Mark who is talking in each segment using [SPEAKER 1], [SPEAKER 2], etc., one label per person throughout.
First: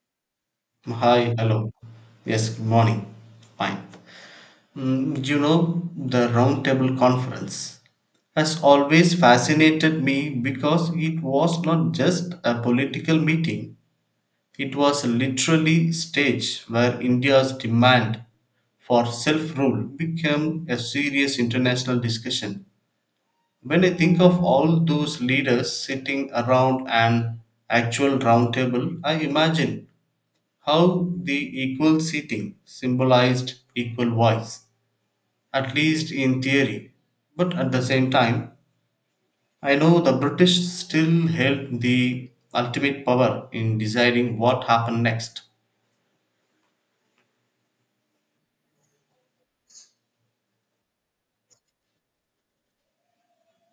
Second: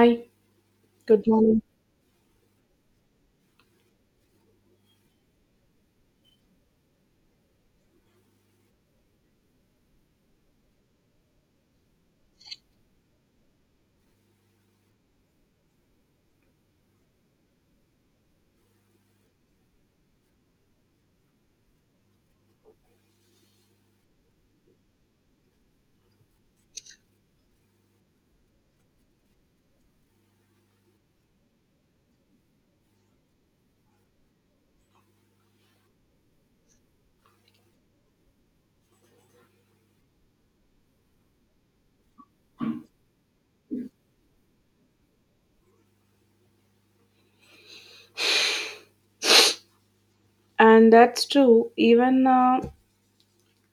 [SPEAKER 1] Hi, good
[SPEAKER 2] Hi,
[SPEAKER 1] morning.
[SPEAKER 2] hello. Yes, good morning. Fine. You know, the Roundtable Conference has always fascinated me because it was not just a political meeting, it was literally stage where India's demand for self-rule became a serious international discussion. When I think of all those leaders sitting around an actual round table, I imagine how the equal seating symbolized equal voice, at least in theory, but at the same time, I know the British still held the ultimate power in deciding what happened next.
[SPEAKER 1] And that's true. Even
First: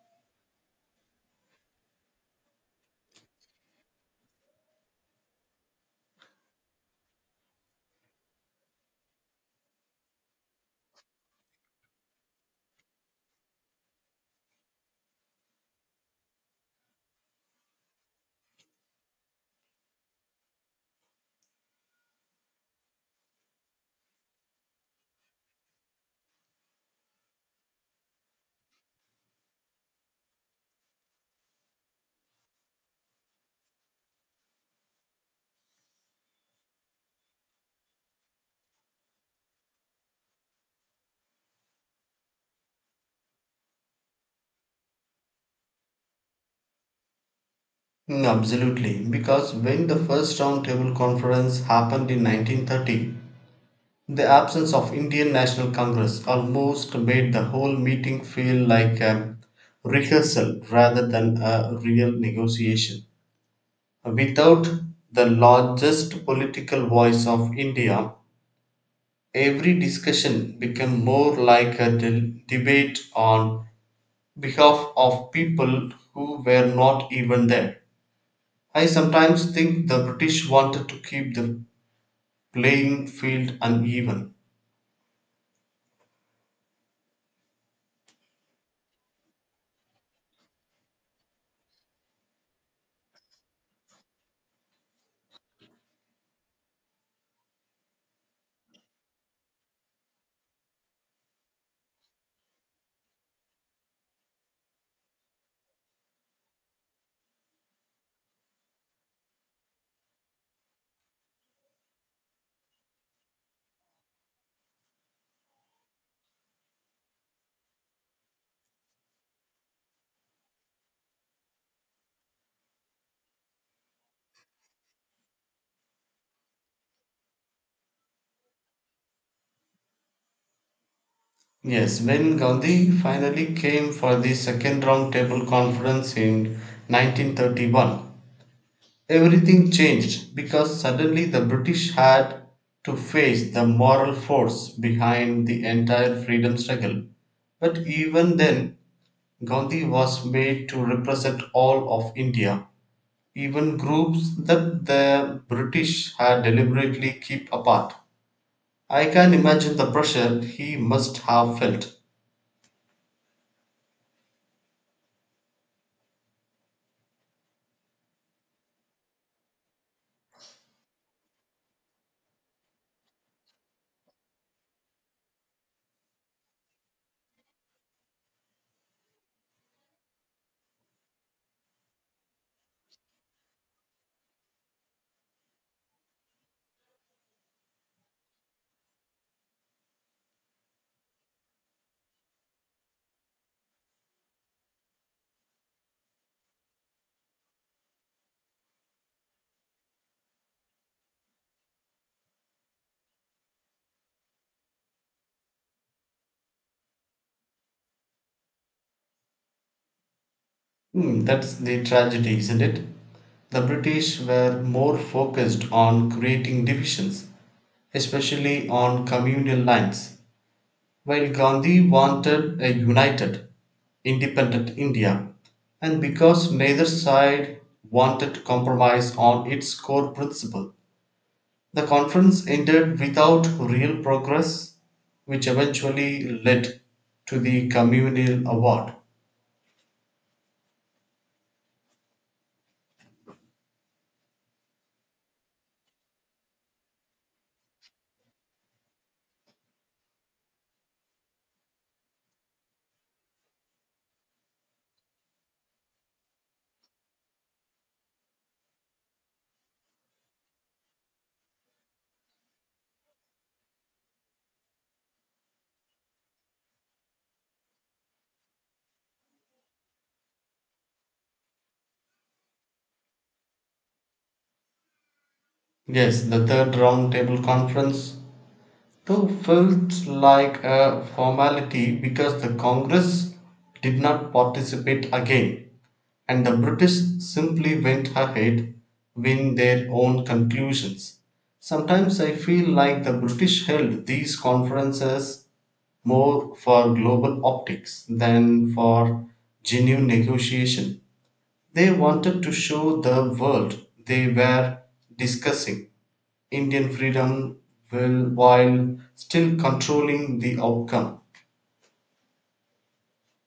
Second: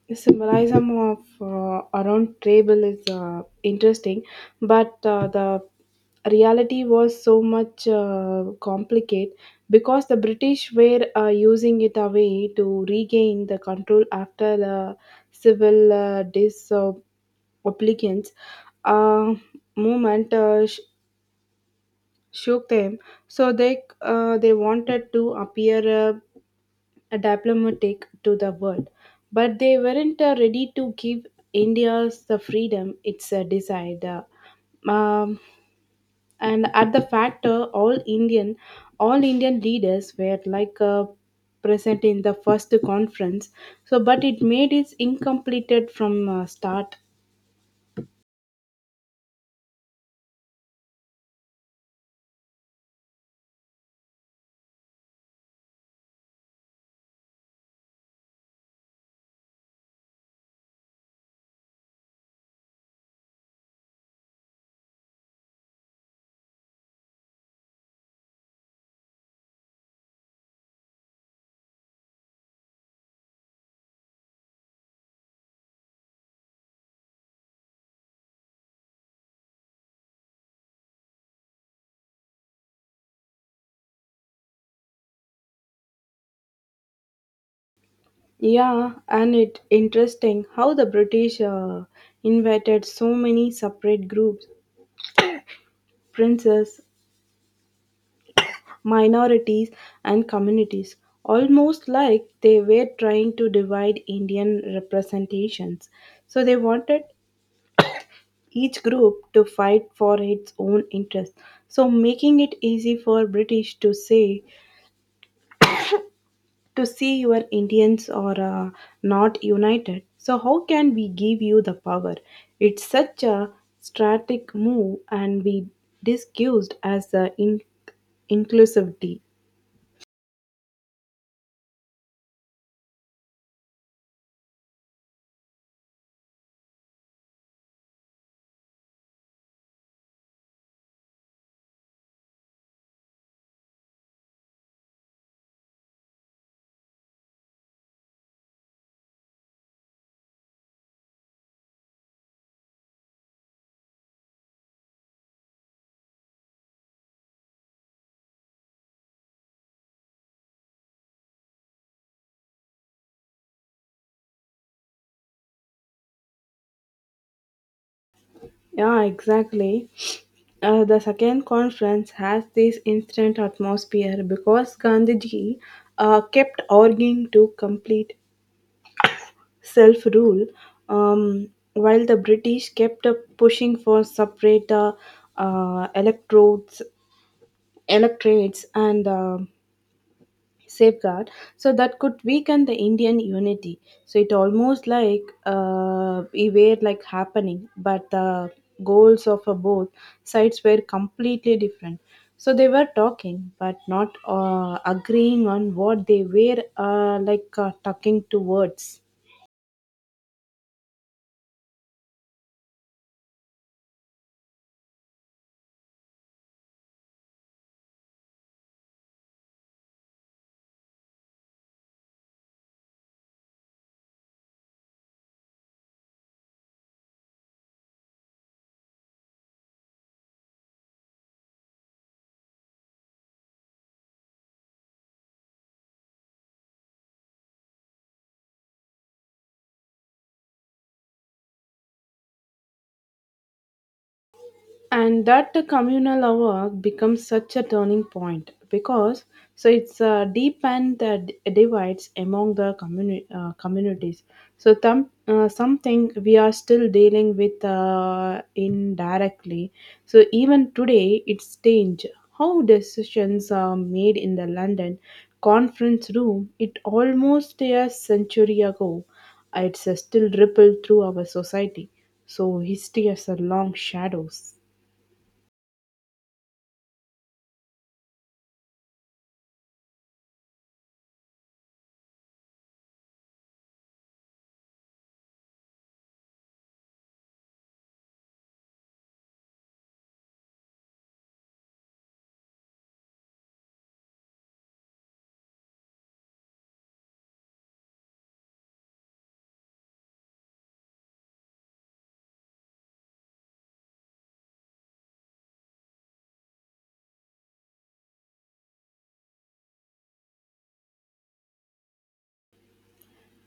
[SPEAKER 1] the symbolism of around table is interesting, but the reality was so much complicated because the British were using it away to regain the control after the civil disobedience uh, movement shook them. So they wanted to appear. A diplomatic to the world, but they weren't ready to give India's the freedom it's desired. Um, and at the factor, all Indian leaders were like present in the first conference. So, but it made it incompleted from start.
[SPEAKER 2] Mm, absolutely, because when the first round table conference happened in 1930, the absence of Indian National Congress almost made the whole meeting feel like a rehearsal rather than a real negotiation. Without the largest political voice of India, every discussion became more like a debate on behalf of people who were not even there. I sometimes think the British wanted to keep the playing field uneven.
[SPEAKER 1] Yeah, and it interesting how the British invited so many separate groups, princes, minorities, and communities, almost like they were trying to divide Indian representations. So they wanted each group to fight for its own interests. So making it easy for British to see your Indians are not united. So how can we give you the power? It's such a strategic move and be discussed as inclusivity.
[SPEAKER 2] Yes, when Gandhi finally came for the second round table conference in 1931, everything changed because suddenly the British had to face the moral force behind the entire freedom struggle. But even then, Gandhi was made to represent all of India, even groups that the British had deliberately kept apart. I can imagine the pressure he must have felt.
[SPEAKER 1] Yeah, exactly. The second conference has this instant atmosphere because Gandhiji kept arguing to complete self rule, um, while the British kept pushing for separate uh, electrodes, electorates and safeguard so that could weaken the Indian unity. So it almost like we were like happening, but the goals of both sides were completely different. So they were talking but not agreeing on what they were like talking towards.
[SPEAKER 2] Hmm, that's the tragedy, isn't it? The British were more focused on creating divisions, especially on communal lines, while Gandhi wanted a united, independent India, and because neither side wanted compromise on its core principle. The conference ended without real progress, which eventually led to the communal award.
[SPEAKER 1] And that the communal work becomes such a turning point because so it's deepened the divides among the communities. So something we are still dealing with indirectly. So even today it's strange how decisions are made in the London conference room, it almost a century ago, it's still rippled through our society. So history has a long shadows.
[SPEAKER 2] Yes, the third roundtable conference, though, felt like a formality because the Congress did not participate again, and the British simply went ahead with their own conclusions. Sometimes I feel like the British held these conferences more for global optics than for genuine negotiation. They wanted to show the world they were discussing Indian freedom will, while still controlling the outcome.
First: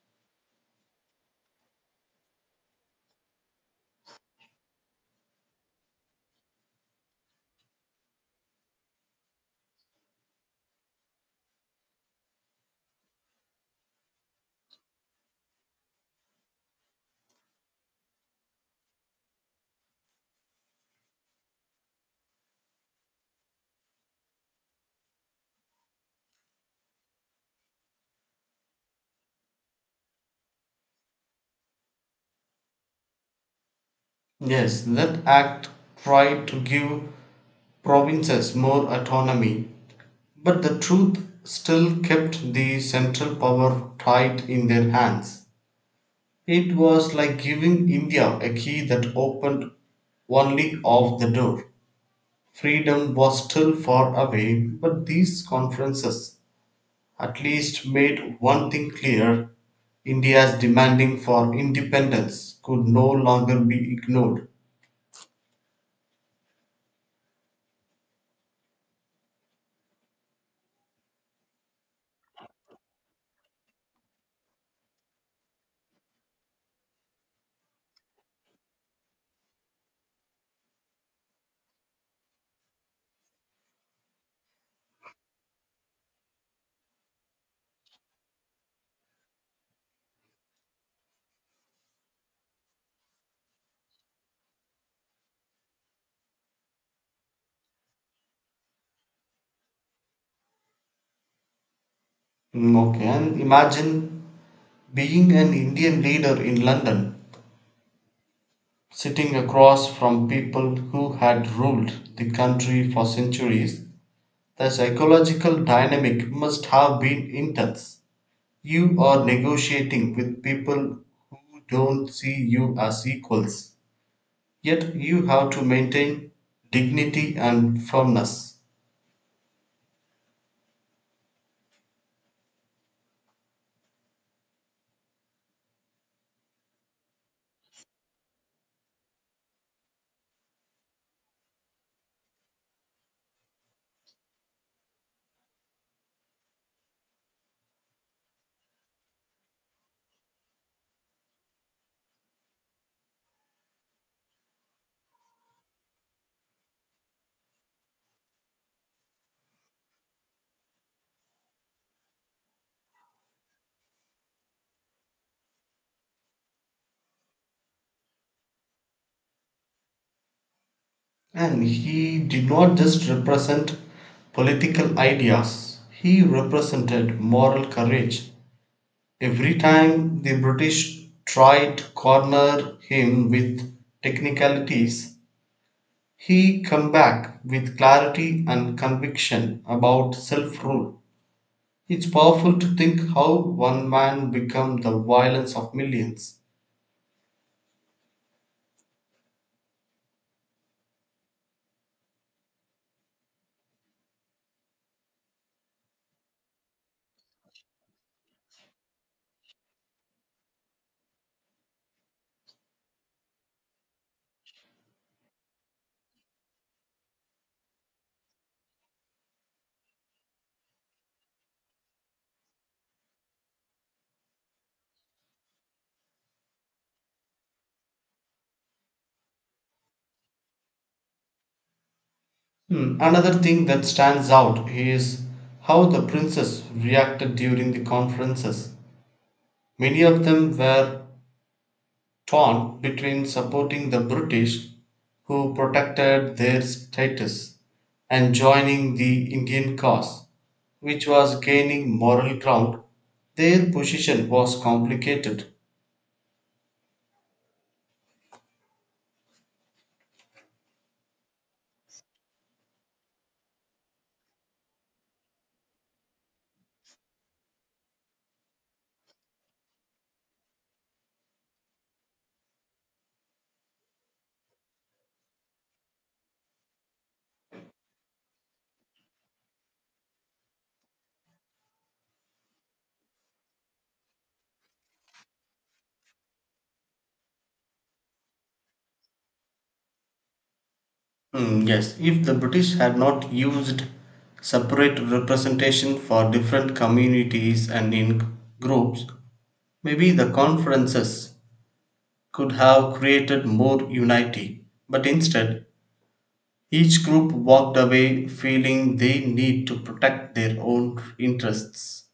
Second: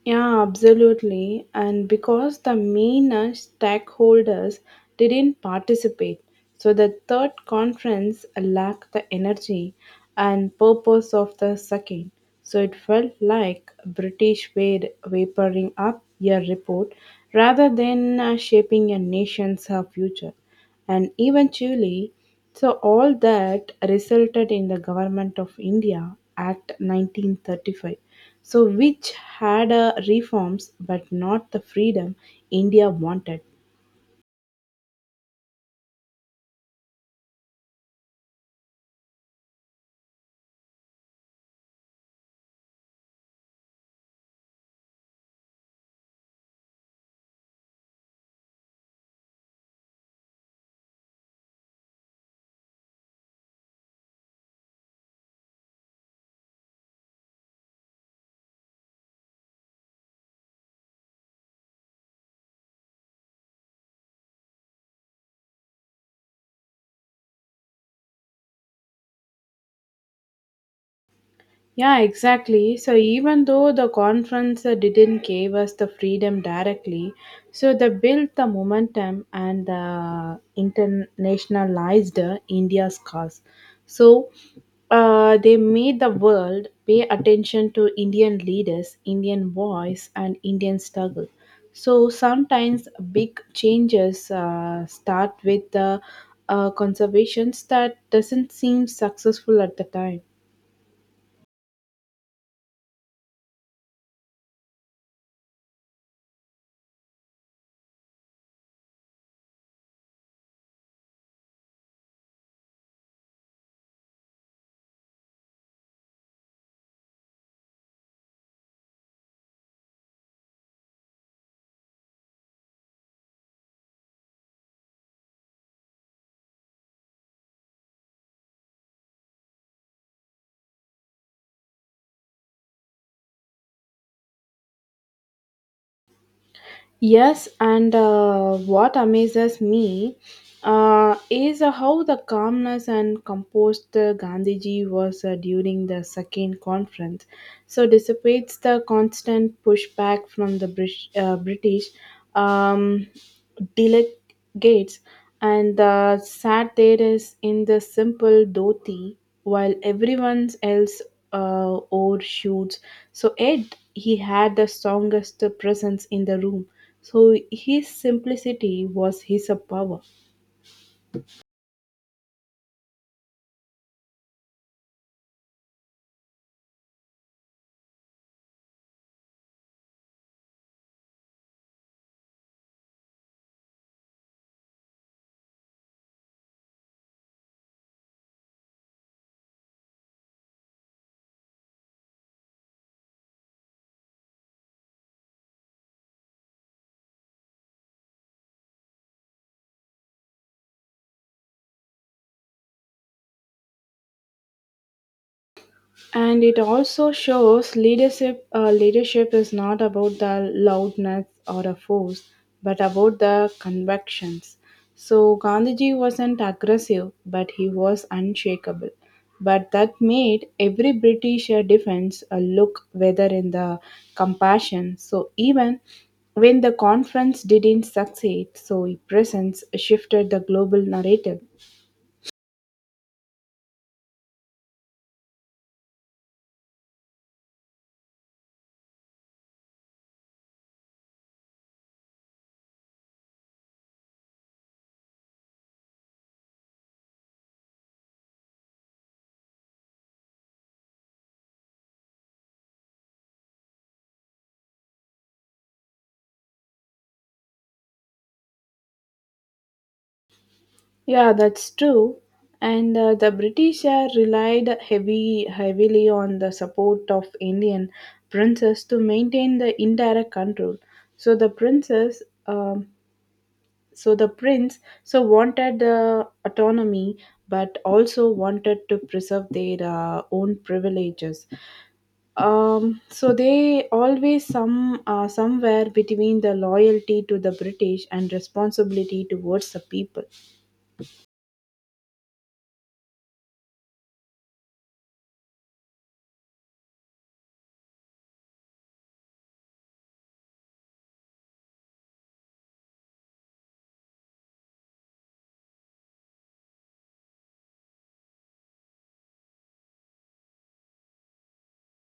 [SPEAKER 1] Yeah, absolutely. And because the main stakeholders didn't participate, so the third conference lacked the energy and purpose of the second. So it felt like British were vaporing up your report rather than shaping a nation's future and even Chile. So, all that resulted in the Government of India Act 1935. So, which had reforms but not the freedom India wanted.
[SPEAKER 2] Yes, that act tried to give provinces more autonomy, but the truth still kept the central power tight in their hands. It was like giving India a key that opened only half the door. Freedom was still far away, but these conferences at least made one thing clear: India's demanding for independence could no longer be ignored.
[SPEAKER 1] Yeah, exactly. So even though the conference didn't give us the freedom directly, so they built the momentum and the internationalized India's cause. So they made the world pay attention to Indian leaders, Indian voice, and Indian struggle. So sometimes big changes start with the conservations that doesn't seem successful at the time.
[SPEAKER 2] Mm, okay, and imagine being an Indian leader in London sitting across from people who had ruled the country for centuries, the psychological dynamic must have been intense. You are negotiating with people who don't see you as equals, yet you have to maintain dignity and firmness.
[SPEAKER 1] Yes, and what amazes me is how the calmness and composed Gandhiji was during the second conference. So dissipates the constant pushback from the British um, gates, and the sad there is in the simple dhoti, while everyone else overshoots. So Ed, he had the strongest presence in the room. So his simplicity was his power.
[SPEAKER 2] And he did not just represent political ideas, he represented moral courage. Every time the British tried to corner him with technicalities, he came back with clarity and conviction about self rule. It's powerful to think how one man became the violence of millions.
[SPEAKER 1] And it also shows leadership is not about the loudness or a force but about the convictions. So Gandhiji wasn't aggressive but he was unshakable, but that made every British defense a look whether in the compassion. So even when the conference didn't succeed, so his presence shifted the global narrative.
[SPEAKER 2] Hmm, another thing that stands out is how the princes reacted during the conferences. Many of them were torn between supporting the British, who protected their status, and joining the Indian cause, which was gaining moral ground. Their position was complicated.
[SPEAKER 1] Yeah, that's true. And the British relied heavily on the support of Indian princes to maintain the indirect control. So the princess, um, so the prince wanted autonomy, but also wanted to preserve their own privileges. So they always somewhere between the loyalty to the British and responsibility towards the people.
[SPEAKER 2] Mm, yes, if the British had not used separate representation for different communities and in groups, maybe the conferences could have created more unity. But instead, each group walked away feeling they need to protect their own interests.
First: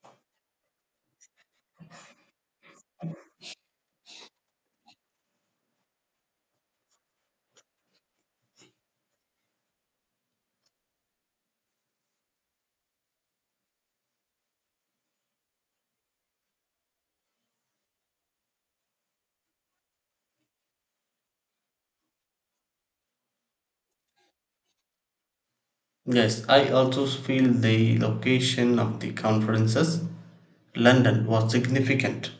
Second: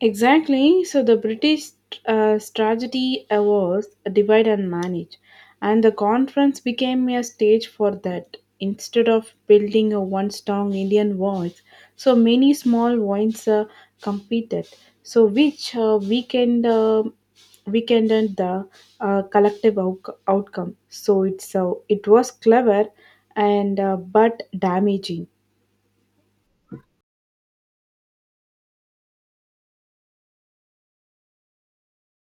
[SPEAKER 1] Exactly. So the British tragedy was divide and manage, and the conference became a stage for that. Instead of building a one strong Indian voice, so many small voices competed. So which weakened weekend the collective outcome. So it was clever and but damaging.
[SPEAKER 2] Yes, I also feel the location of the conferences, London, was significant.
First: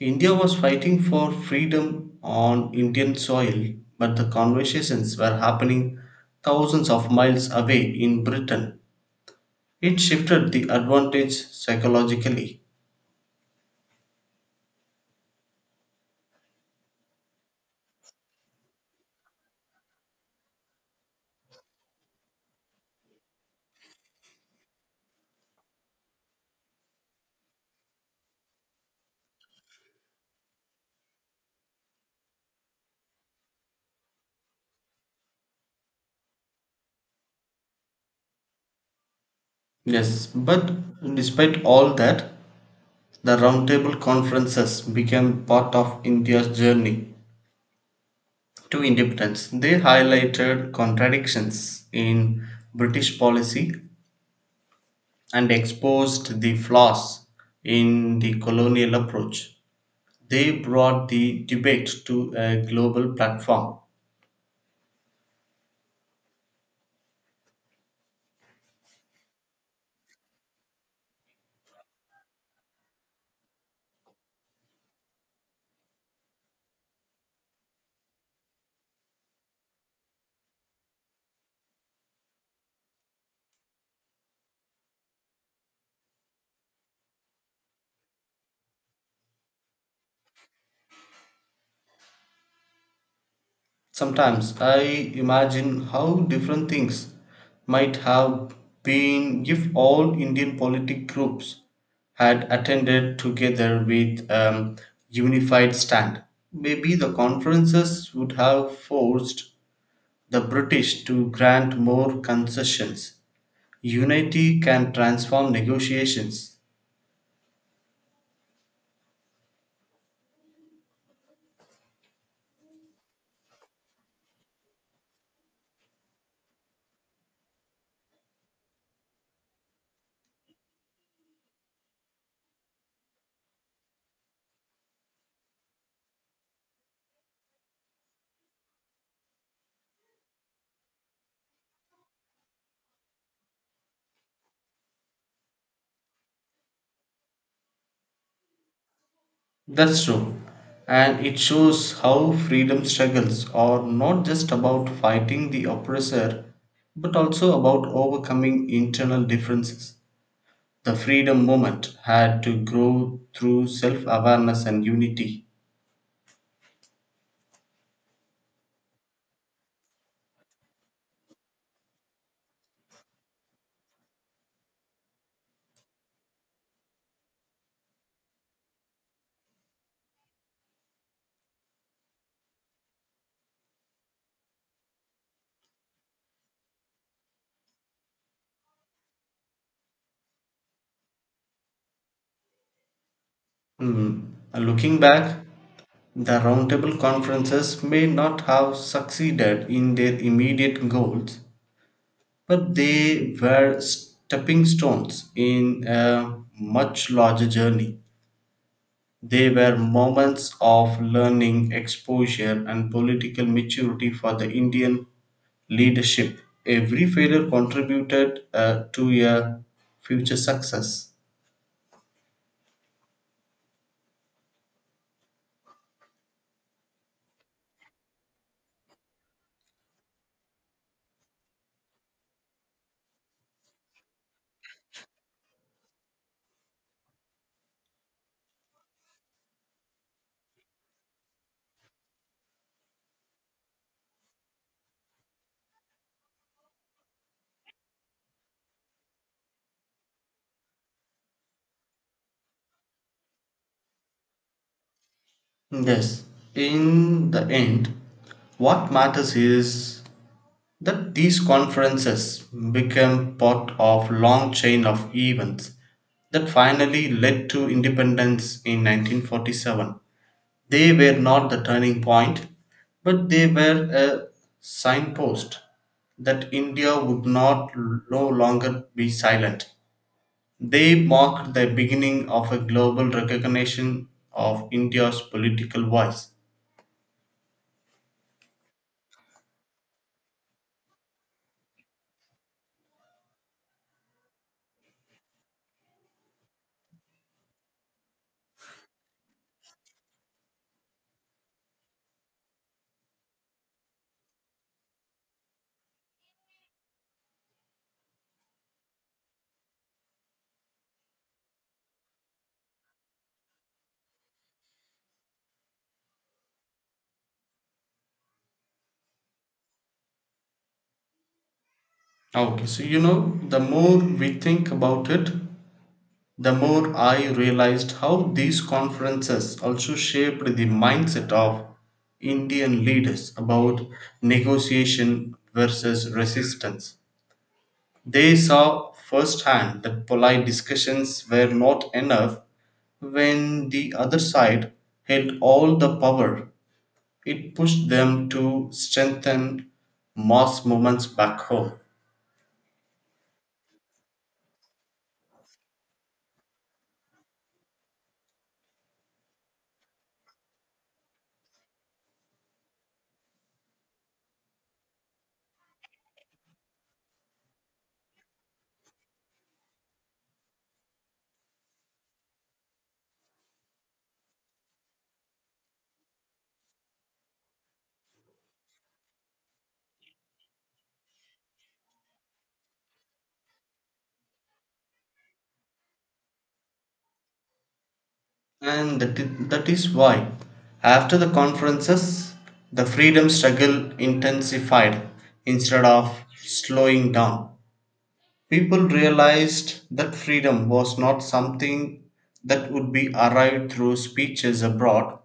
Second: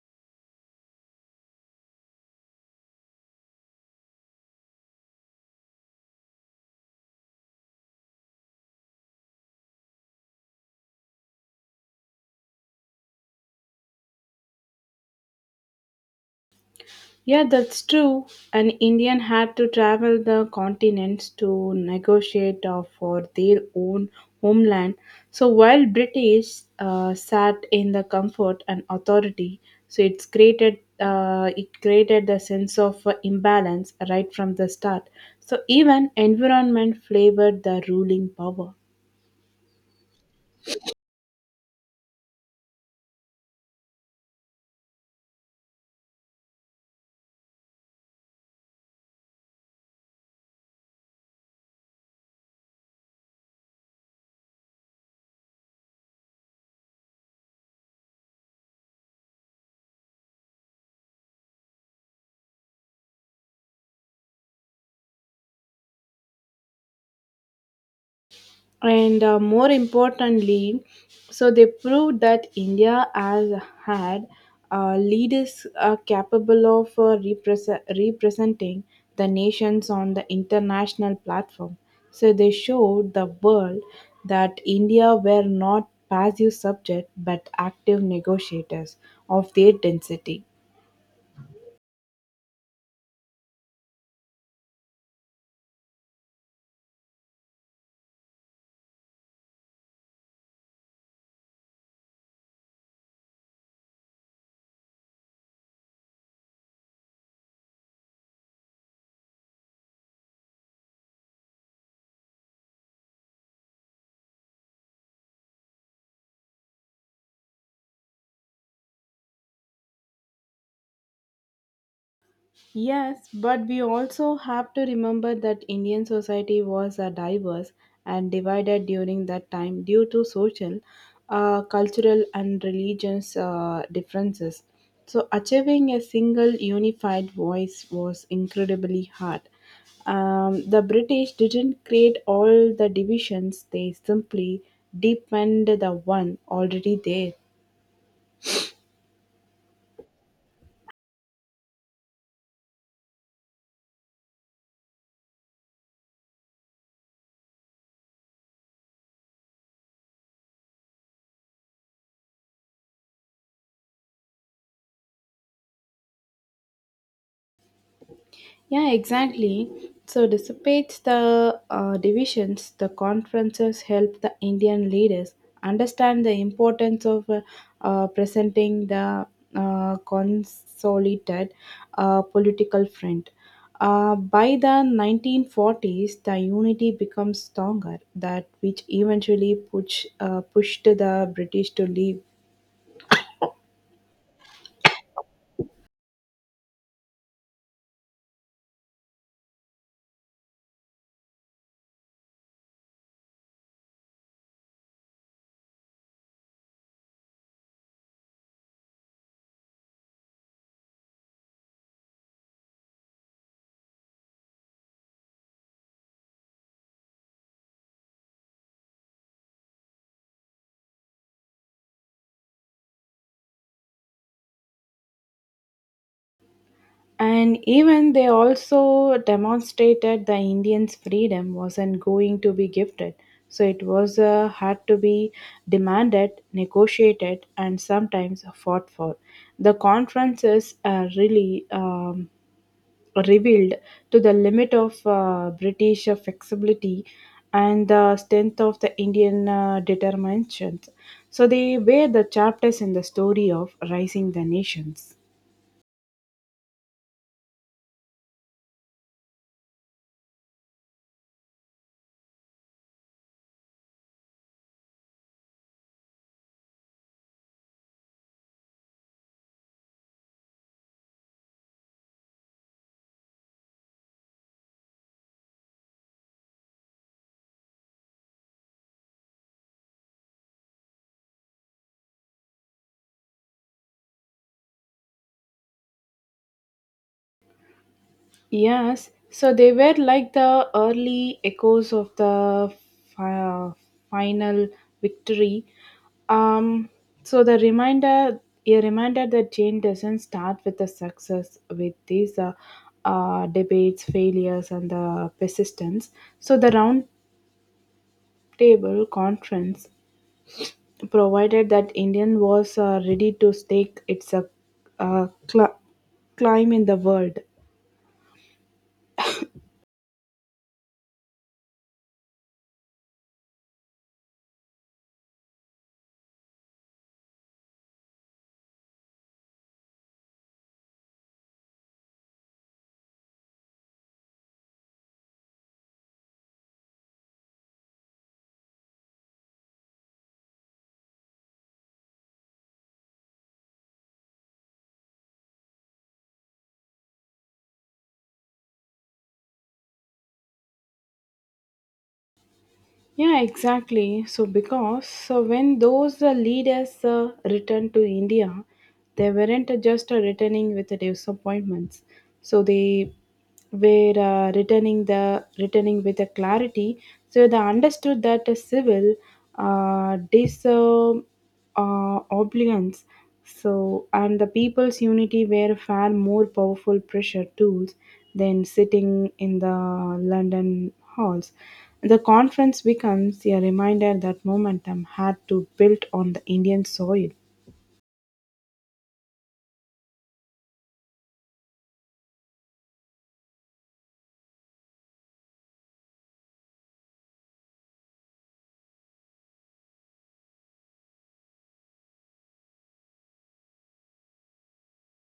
[SPEAKER 2] India was fighting for freedom on Indian soil, but the conversations were happening thousands of miles away in Britain. It shifted the advantage psychologically.
[SPEAKER 1] Yeah, that's true. An Indian had to travel the continents to negotiate for their own homeland. So while British sat in the comfort and authority, so it created the sense of imbalance right from the start. So even environment flavored the ruling power.
[SPEAKER 2] Yes, but despite all that, the Roundtable Conferences became part of India's journey to independence. They highlighted contradictions in British policy and exposed the flaws in the colonial approach. They brought the debate to a global platform.
[SPEAKER 1] And more importantly, so they proved that India has had leaders capable of representing the nations on the international platform. So they showed the world that India were not passive subject but active negotiators of their density.
[SPEAKER 2] Sometimes I imagine how different things might have been if all Indian politic groups had attended together with a unified stand. Maybe the conferences would have forced the British to grant more concessions. Unity can transform negotiations.
[SPEAKER 1] Yes, but we also have to remember that Indian society was diverse and divided during that time due to social, cultural, and religious differences. So, achieving a single unified voice was incredibly hard. The British didn't create all the divisions, they simply deepened the one already there.
[SPEAKER 2] That's true. And it shows how freedom struggles are not just about fighting the oppressor, but also about overcoming internal differences. The freedom movement had to grow through self awareness and unity.
[SPEAKER 1] Yeah, exactly. So, despite the divisions, the conferences help the Indian leaders understand the importance of presenting the consolidated political front. By the 1940s, the unity becomes stronger, that which eventually pushed the British to leave.
[SPEAKER 2] Hmm. Looking back, the roundtable conferences may not have succeeded in their immediate goals, but they were stepping stones in a much larger journey. They were moments of learning, exposure, and political maturity for the Indian leadership. Every failure contributed to a future success.
[SPEAKER 1] And even they also demonstrated the Indians' freedom wasn't going to be gifted. So it was had to be demanded, negotiated, and sometimes fought for. The conferences really revealed to the limit of British flexibility and the strength of the Indian determinations. So they were the chapters in the story of rising the nations.
[SPEAKER 2] Yes, in the end, what matters is that these conferences became part of long chain of events that finally led to independence in 1947. They were not the turning point, but they were a signpost that India would not no longer be silent. They marked the beginning of a global recognition of India's political voice.
[SPEAKER 1] Yes, so they were like the early echoes of the fi- final victory. Um, so the reminder, a reminder that Jane doesn't start with the success with these debates, failures, and the persistence. So the round table conference provided that Indian was ready to stake its uh, cl- climb in the world.
[SPEAKER 2] Okay, so you know, the more we think about it, the more I realized how these conferences also shaped the mindset of Indian leaders about negotiation versus resistance. They saw firsthand that polite discussions were not enough when the other side held all the power. It pushed them to strengthen mass movements back home.
[SPEAKER 1] Yeah, exactly. So, because so when those leaders returned to India, they weren't just returning with the disappointments. So they were returning with a clarity. So they understood that a civil dis. Obedience. So, and the people's unity were far more powerful pressure tools than sitting in the London halls. The conference becomes a reminder that momentum had to build on the Indian soil.
[SPEAKER 2] And that that is why, after the conferences, the freedom struggle intensified instead of slowing down. People realized that freedom was not something that would be arrived through speeches abroad,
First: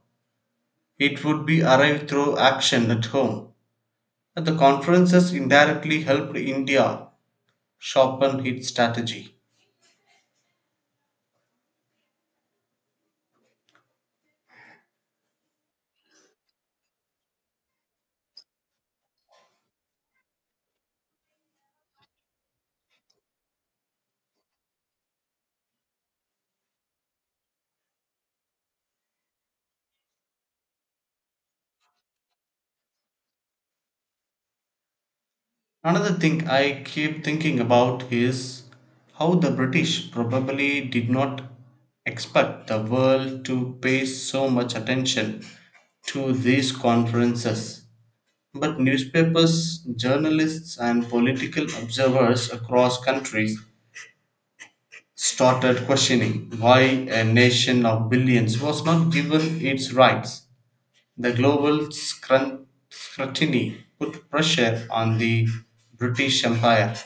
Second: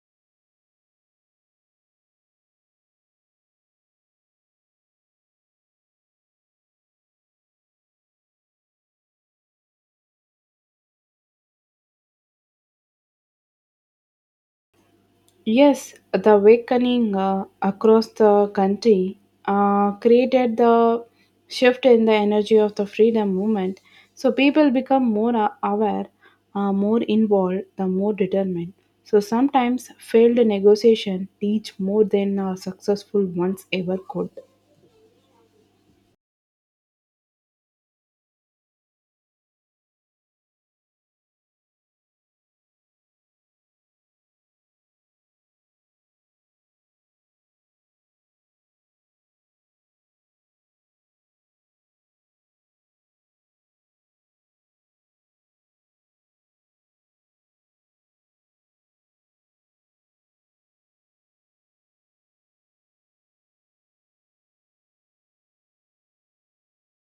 [SPEAKER 2] it would be arrived through action at home. The conferences indirectly helped India sharpen its strategy.
[SPEAKER 1] Yes, the awakening across the country created the shift in the energy of the freedom movement. So people become more aware, more involved, the more determined. So sometimes failed negotiation teach more than successful ones ever could.
[SPEAKER 2] Another thing I keep thinking about is how the British probably did not expect the world to pay so much attention to these conferences. But newspapers, journalists, and political observers across countries started questioning why a nation of billions was not given its rights. The scrutiny put pressure on the British Empire,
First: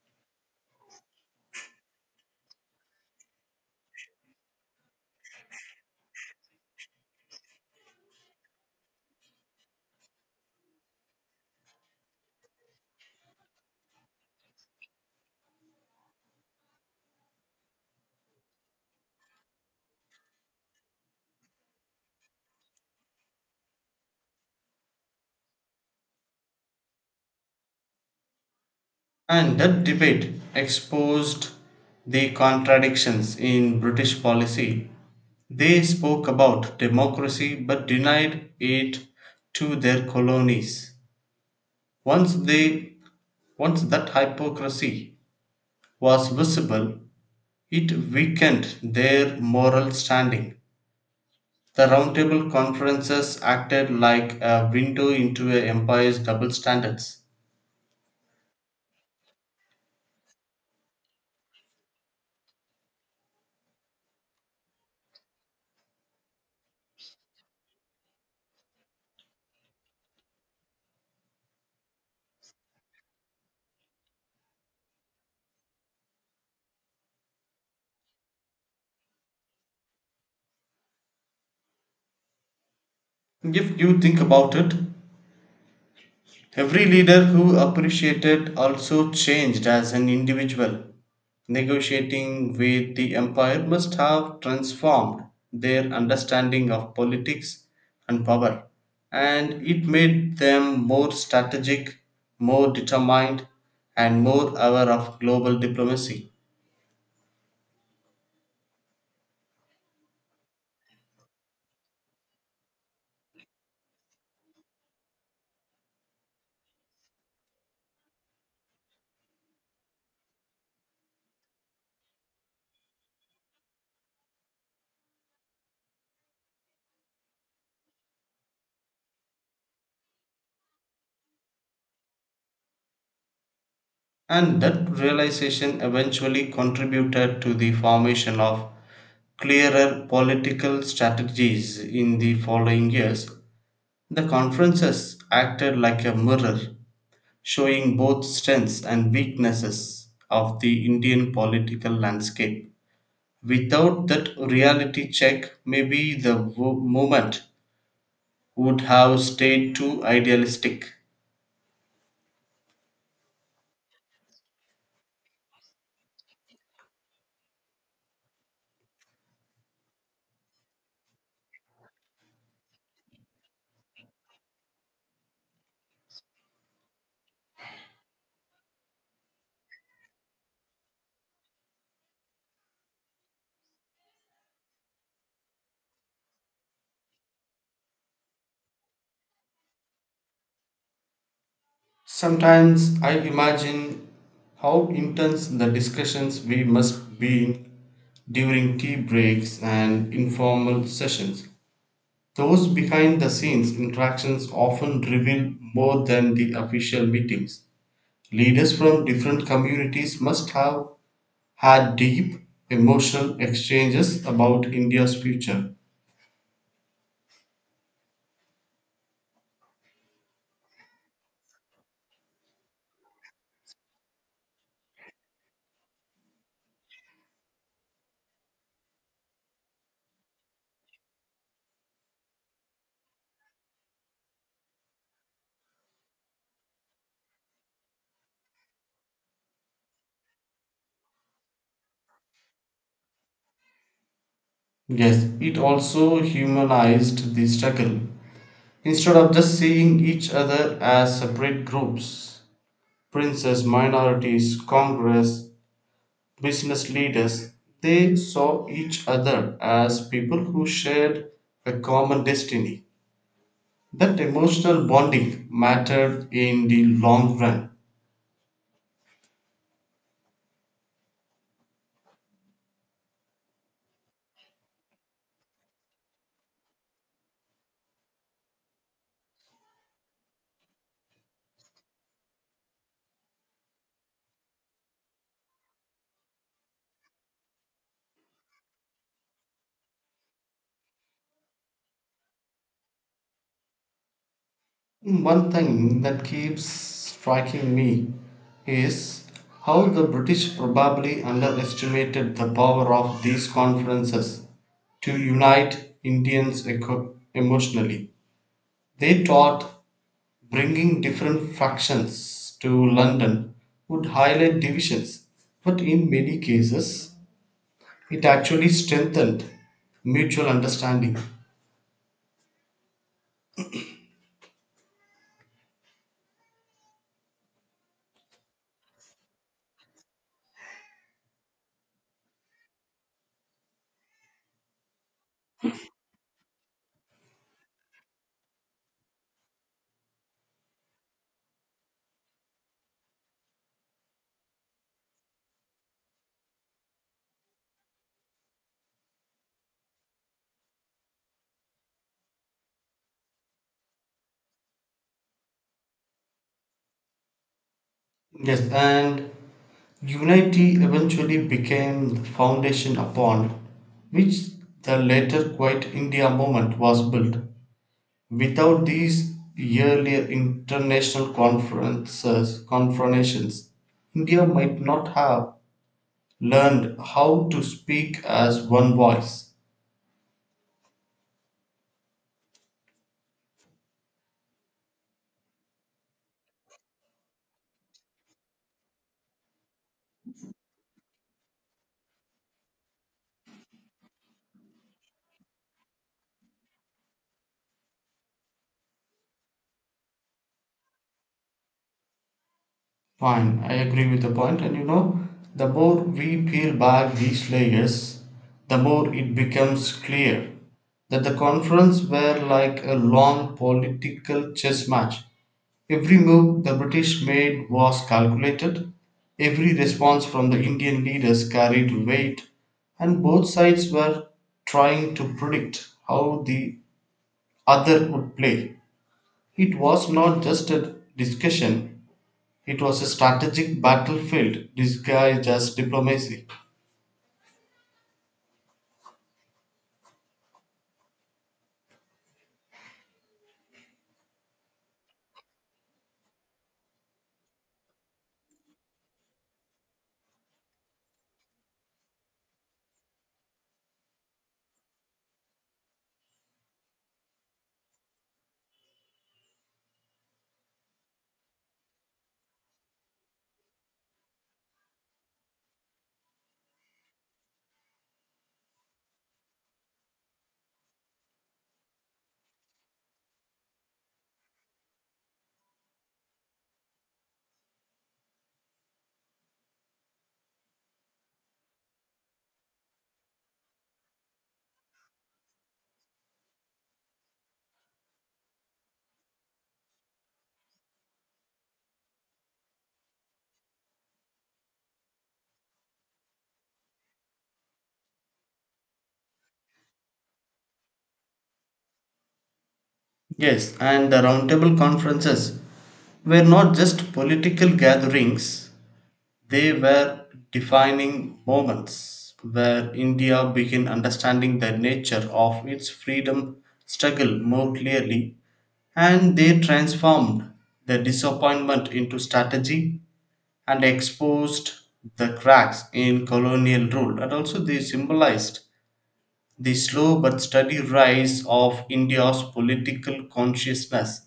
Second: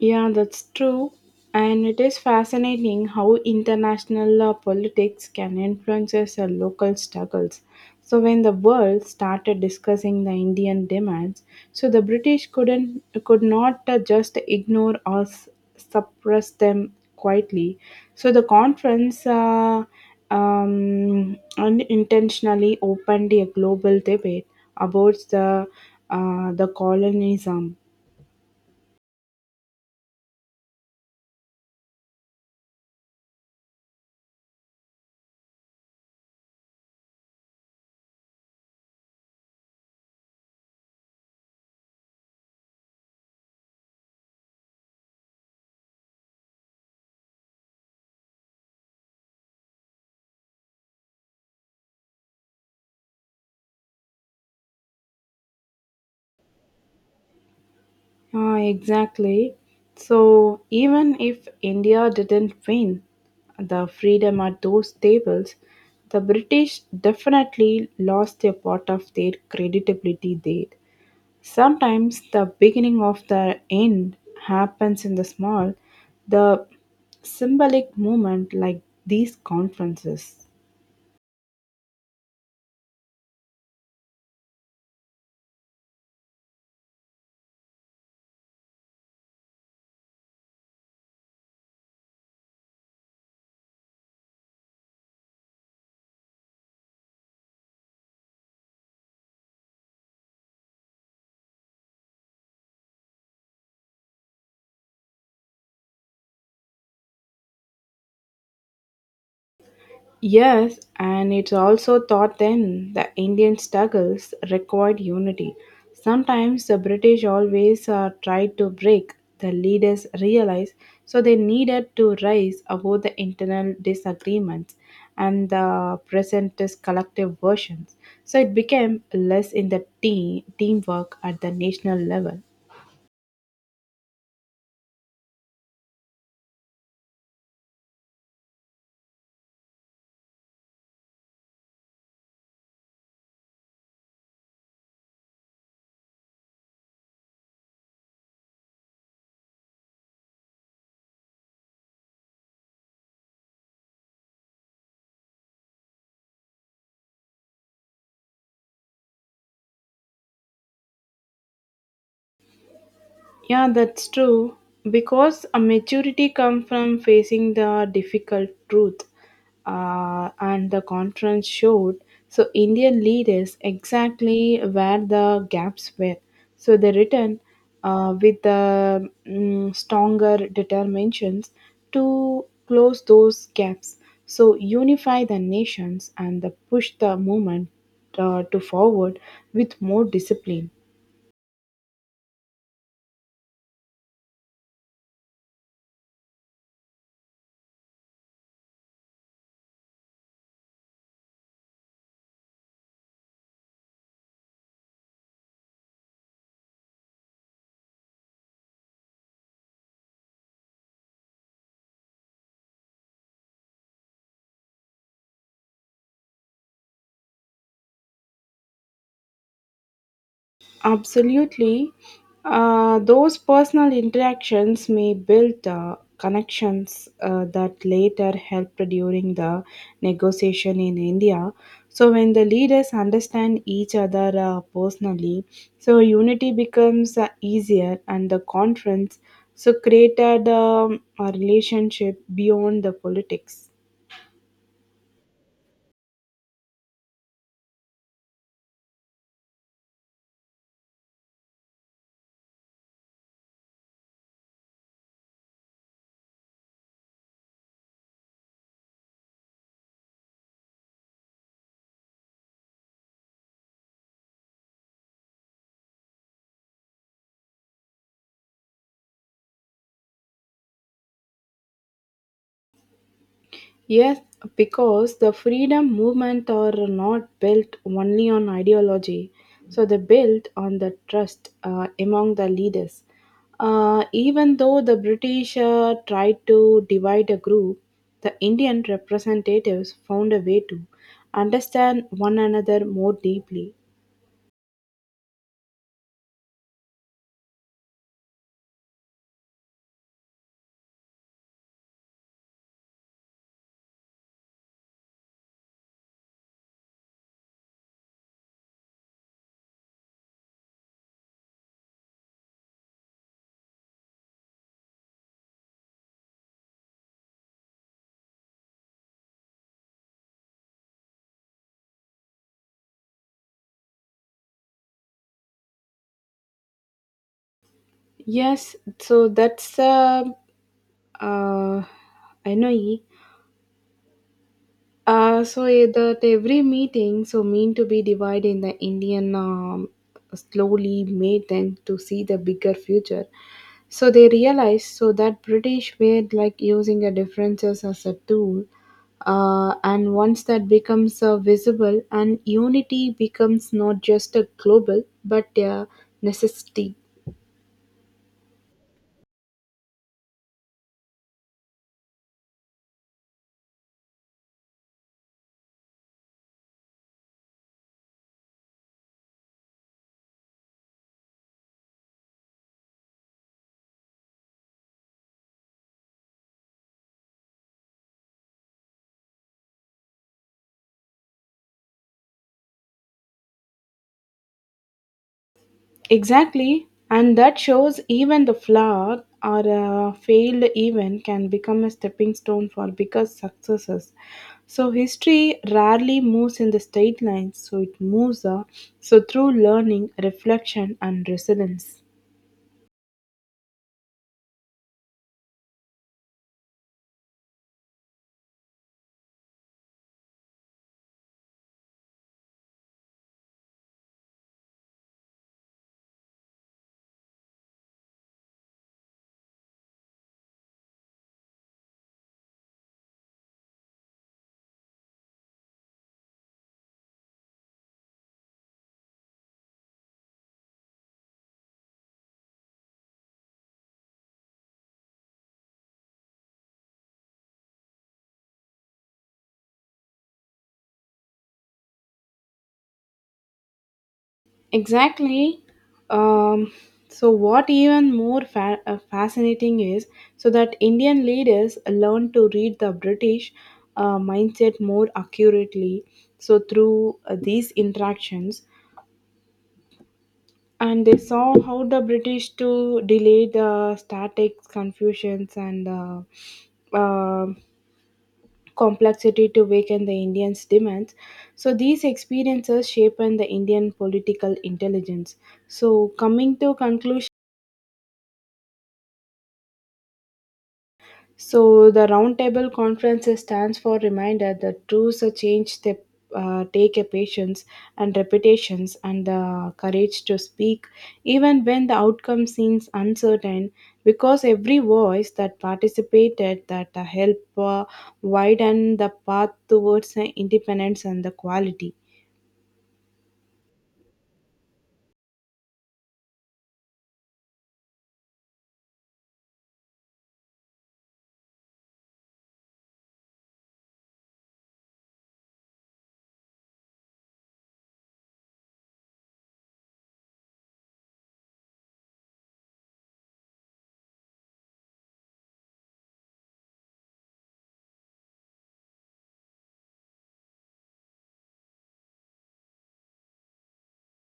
[SPEAKER 1] Yeah, that's true. And it is fascinating how international politics can influence local struggles. So when the world started discussing the Indian demands, so the British could not just ignore or suppress them quietly. So the conference unintentionally opened a global debate about the colonialism.
[SPEAKER 2] and that debate exposed the contradictions in British policy. They spoke about democracy but denied it to their colonies. Once they once that hypocrisy was visible, it weakened their moral standing. The Roundtable Conferences acted like a window into a empire's double standards.
[SPEAKER 1] Ah, exactly. So even if India didn't win the freedom at those tables, the British definitely lost a part of their credibility there. Sometimes the beginning of the end happens in the symbolic moment like these conferences.
[SPEAKER 2] If you think about it, every leader who appreciated also changed as an individual. Negotiating with the empire must have transformed their understanding of politics and power, and it made them more strategic, more determined, and more aware of global diplomacy.
[SPEAKER 1] Yes, and it's also thought then the Indian struggles required unity. Sometimes the British always tried to break, the leaders realized, so they needed to rise above the internal disagreements and the presentist collective versions. So it became less in teamwork at the national level.
[SPEAKER 2] And that realization eventually contributed to the formation of clearer political strategies in the following years. The conferences acted like a mirror, showing both strengths and weaknesses of the Indian political landscape. Without that reality check, maybe the movement would have stayed too idealistic.
[SPEAKER 1] Yeah, that's true. Because a maturity comes from facing the difficult truth, and the conference showed. So Indian leaders exactly where the gaps were. So they returned with the stronger determinations to close those gaps. So unify the nations and the push the movement to forward with more discipline.
[SPEAKER 2] Sometimes I imagine how intense the discussions we must be in during tea breaks and informal sessions. Those behind the scenes interactions often reveal more than the official meetings. Leaders from different communities must have had deep emotional exchanges about India's future.
[SPEAKER 1] Absolutely. Those personal interactions may build connections that later help during the negotiation in India. So, when the leaders understand each other personally, so unity becomes easier, and the conference so created a relationship beyond the politics.
[SPEAKER 2] Yes, it also humanized the struggle. Instead of just seeing each other as separate groups, princes, minorities, Congress, business leaders, they saw each other as people who shared a common destiny. That emotional bonding mattered in the long run.
[SPEAKER 1] Yes, because the freedom movement are not built only on ideology, so they built on the trust among the leaders. Even though the British tried to divide a group, the Indian representatives found a way to understand one another more deeply.
[SPEAKER 2] One thing that keeps striking me is how the British probably underestimated the power of these conferences to unite Indians emotionally. They thought bringing different factions to London would highlight divisions, but in many cases, it actually strengthened mutual understanding.
[SPEAKER 1] Yes, so that's uh, I know. So that every meeting so mean to be divided in the Indian slowly made them to see the bigger future. So they realized so that British were like using the differences as a tool, and once that becomes visible, and unity becomes not just a global but a necessity.
[SPEAKER 2] Yes, and unity eventually became the foundation upon which the later Quit India movement was built. Without these earlier international conferences, confrontations, India might not have learned how to speak as one voice.
[SPEAKER 1] Exactly, and that shows even the flawed or a failed event can become a stepping stone for bigger successes. So history rarely moves in the straight lines, so it moves so through learning, reflection, and resilience.
[SPEAKER 2] Fine, I agree with the point, and you know, the more we peel back these layers, the more it becomes clear that the conference were like a long political chess match. Every move the British made was calculated, every response from the Indian leaders carried weight, and both sides were trying to predict how the other would play. It was not just a discussion, it was a strategic battlefield disguised as diplomacy.
[SPEAKER 1] Exactly. Um, what even more fascinating is so that Indian leaders learned to read the British mindset more accurately. So, through these interactions, and they saw how the British to delay the static confusions and uh, complexity to weaken the Indians' demands. So these experiences shapen the Indian political intelligence. So coming to conclusion, so the Roundtable Conference stands for reminder that truths are changed. They take a patience and reputations and the courage to speak, even when the outcome seems uncertain, because every voice that participated that help widen the path towards independence and the quality.
[SPEAKER 2] Yes, and the roundtable conferences were not just political gatherings, they were defining moments where India began understanding the nature of its freedom struggle more clearly, and they transformed the disappointment into strategy and exposed the cracks in colonial rule, and also they symbolized the slow but steady rise of India's political consciousness.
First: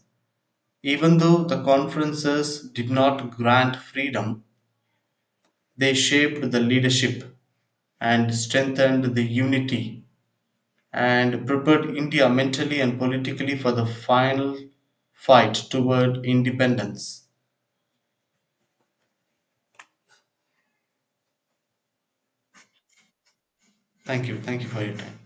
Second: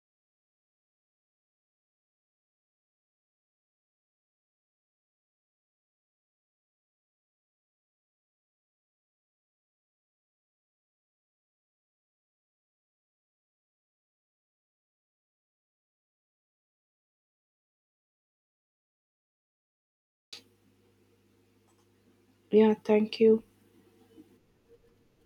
[SPEAKER 2] Even though the conferences did not grant freedom, they shaped the leadership and strengthened the unity and prepared India mentally and politically for the final fight toward independence.
[SPEAKER 1] Yeah, thank you.
[SPEAKER 2] Thank you. Thank you for your time.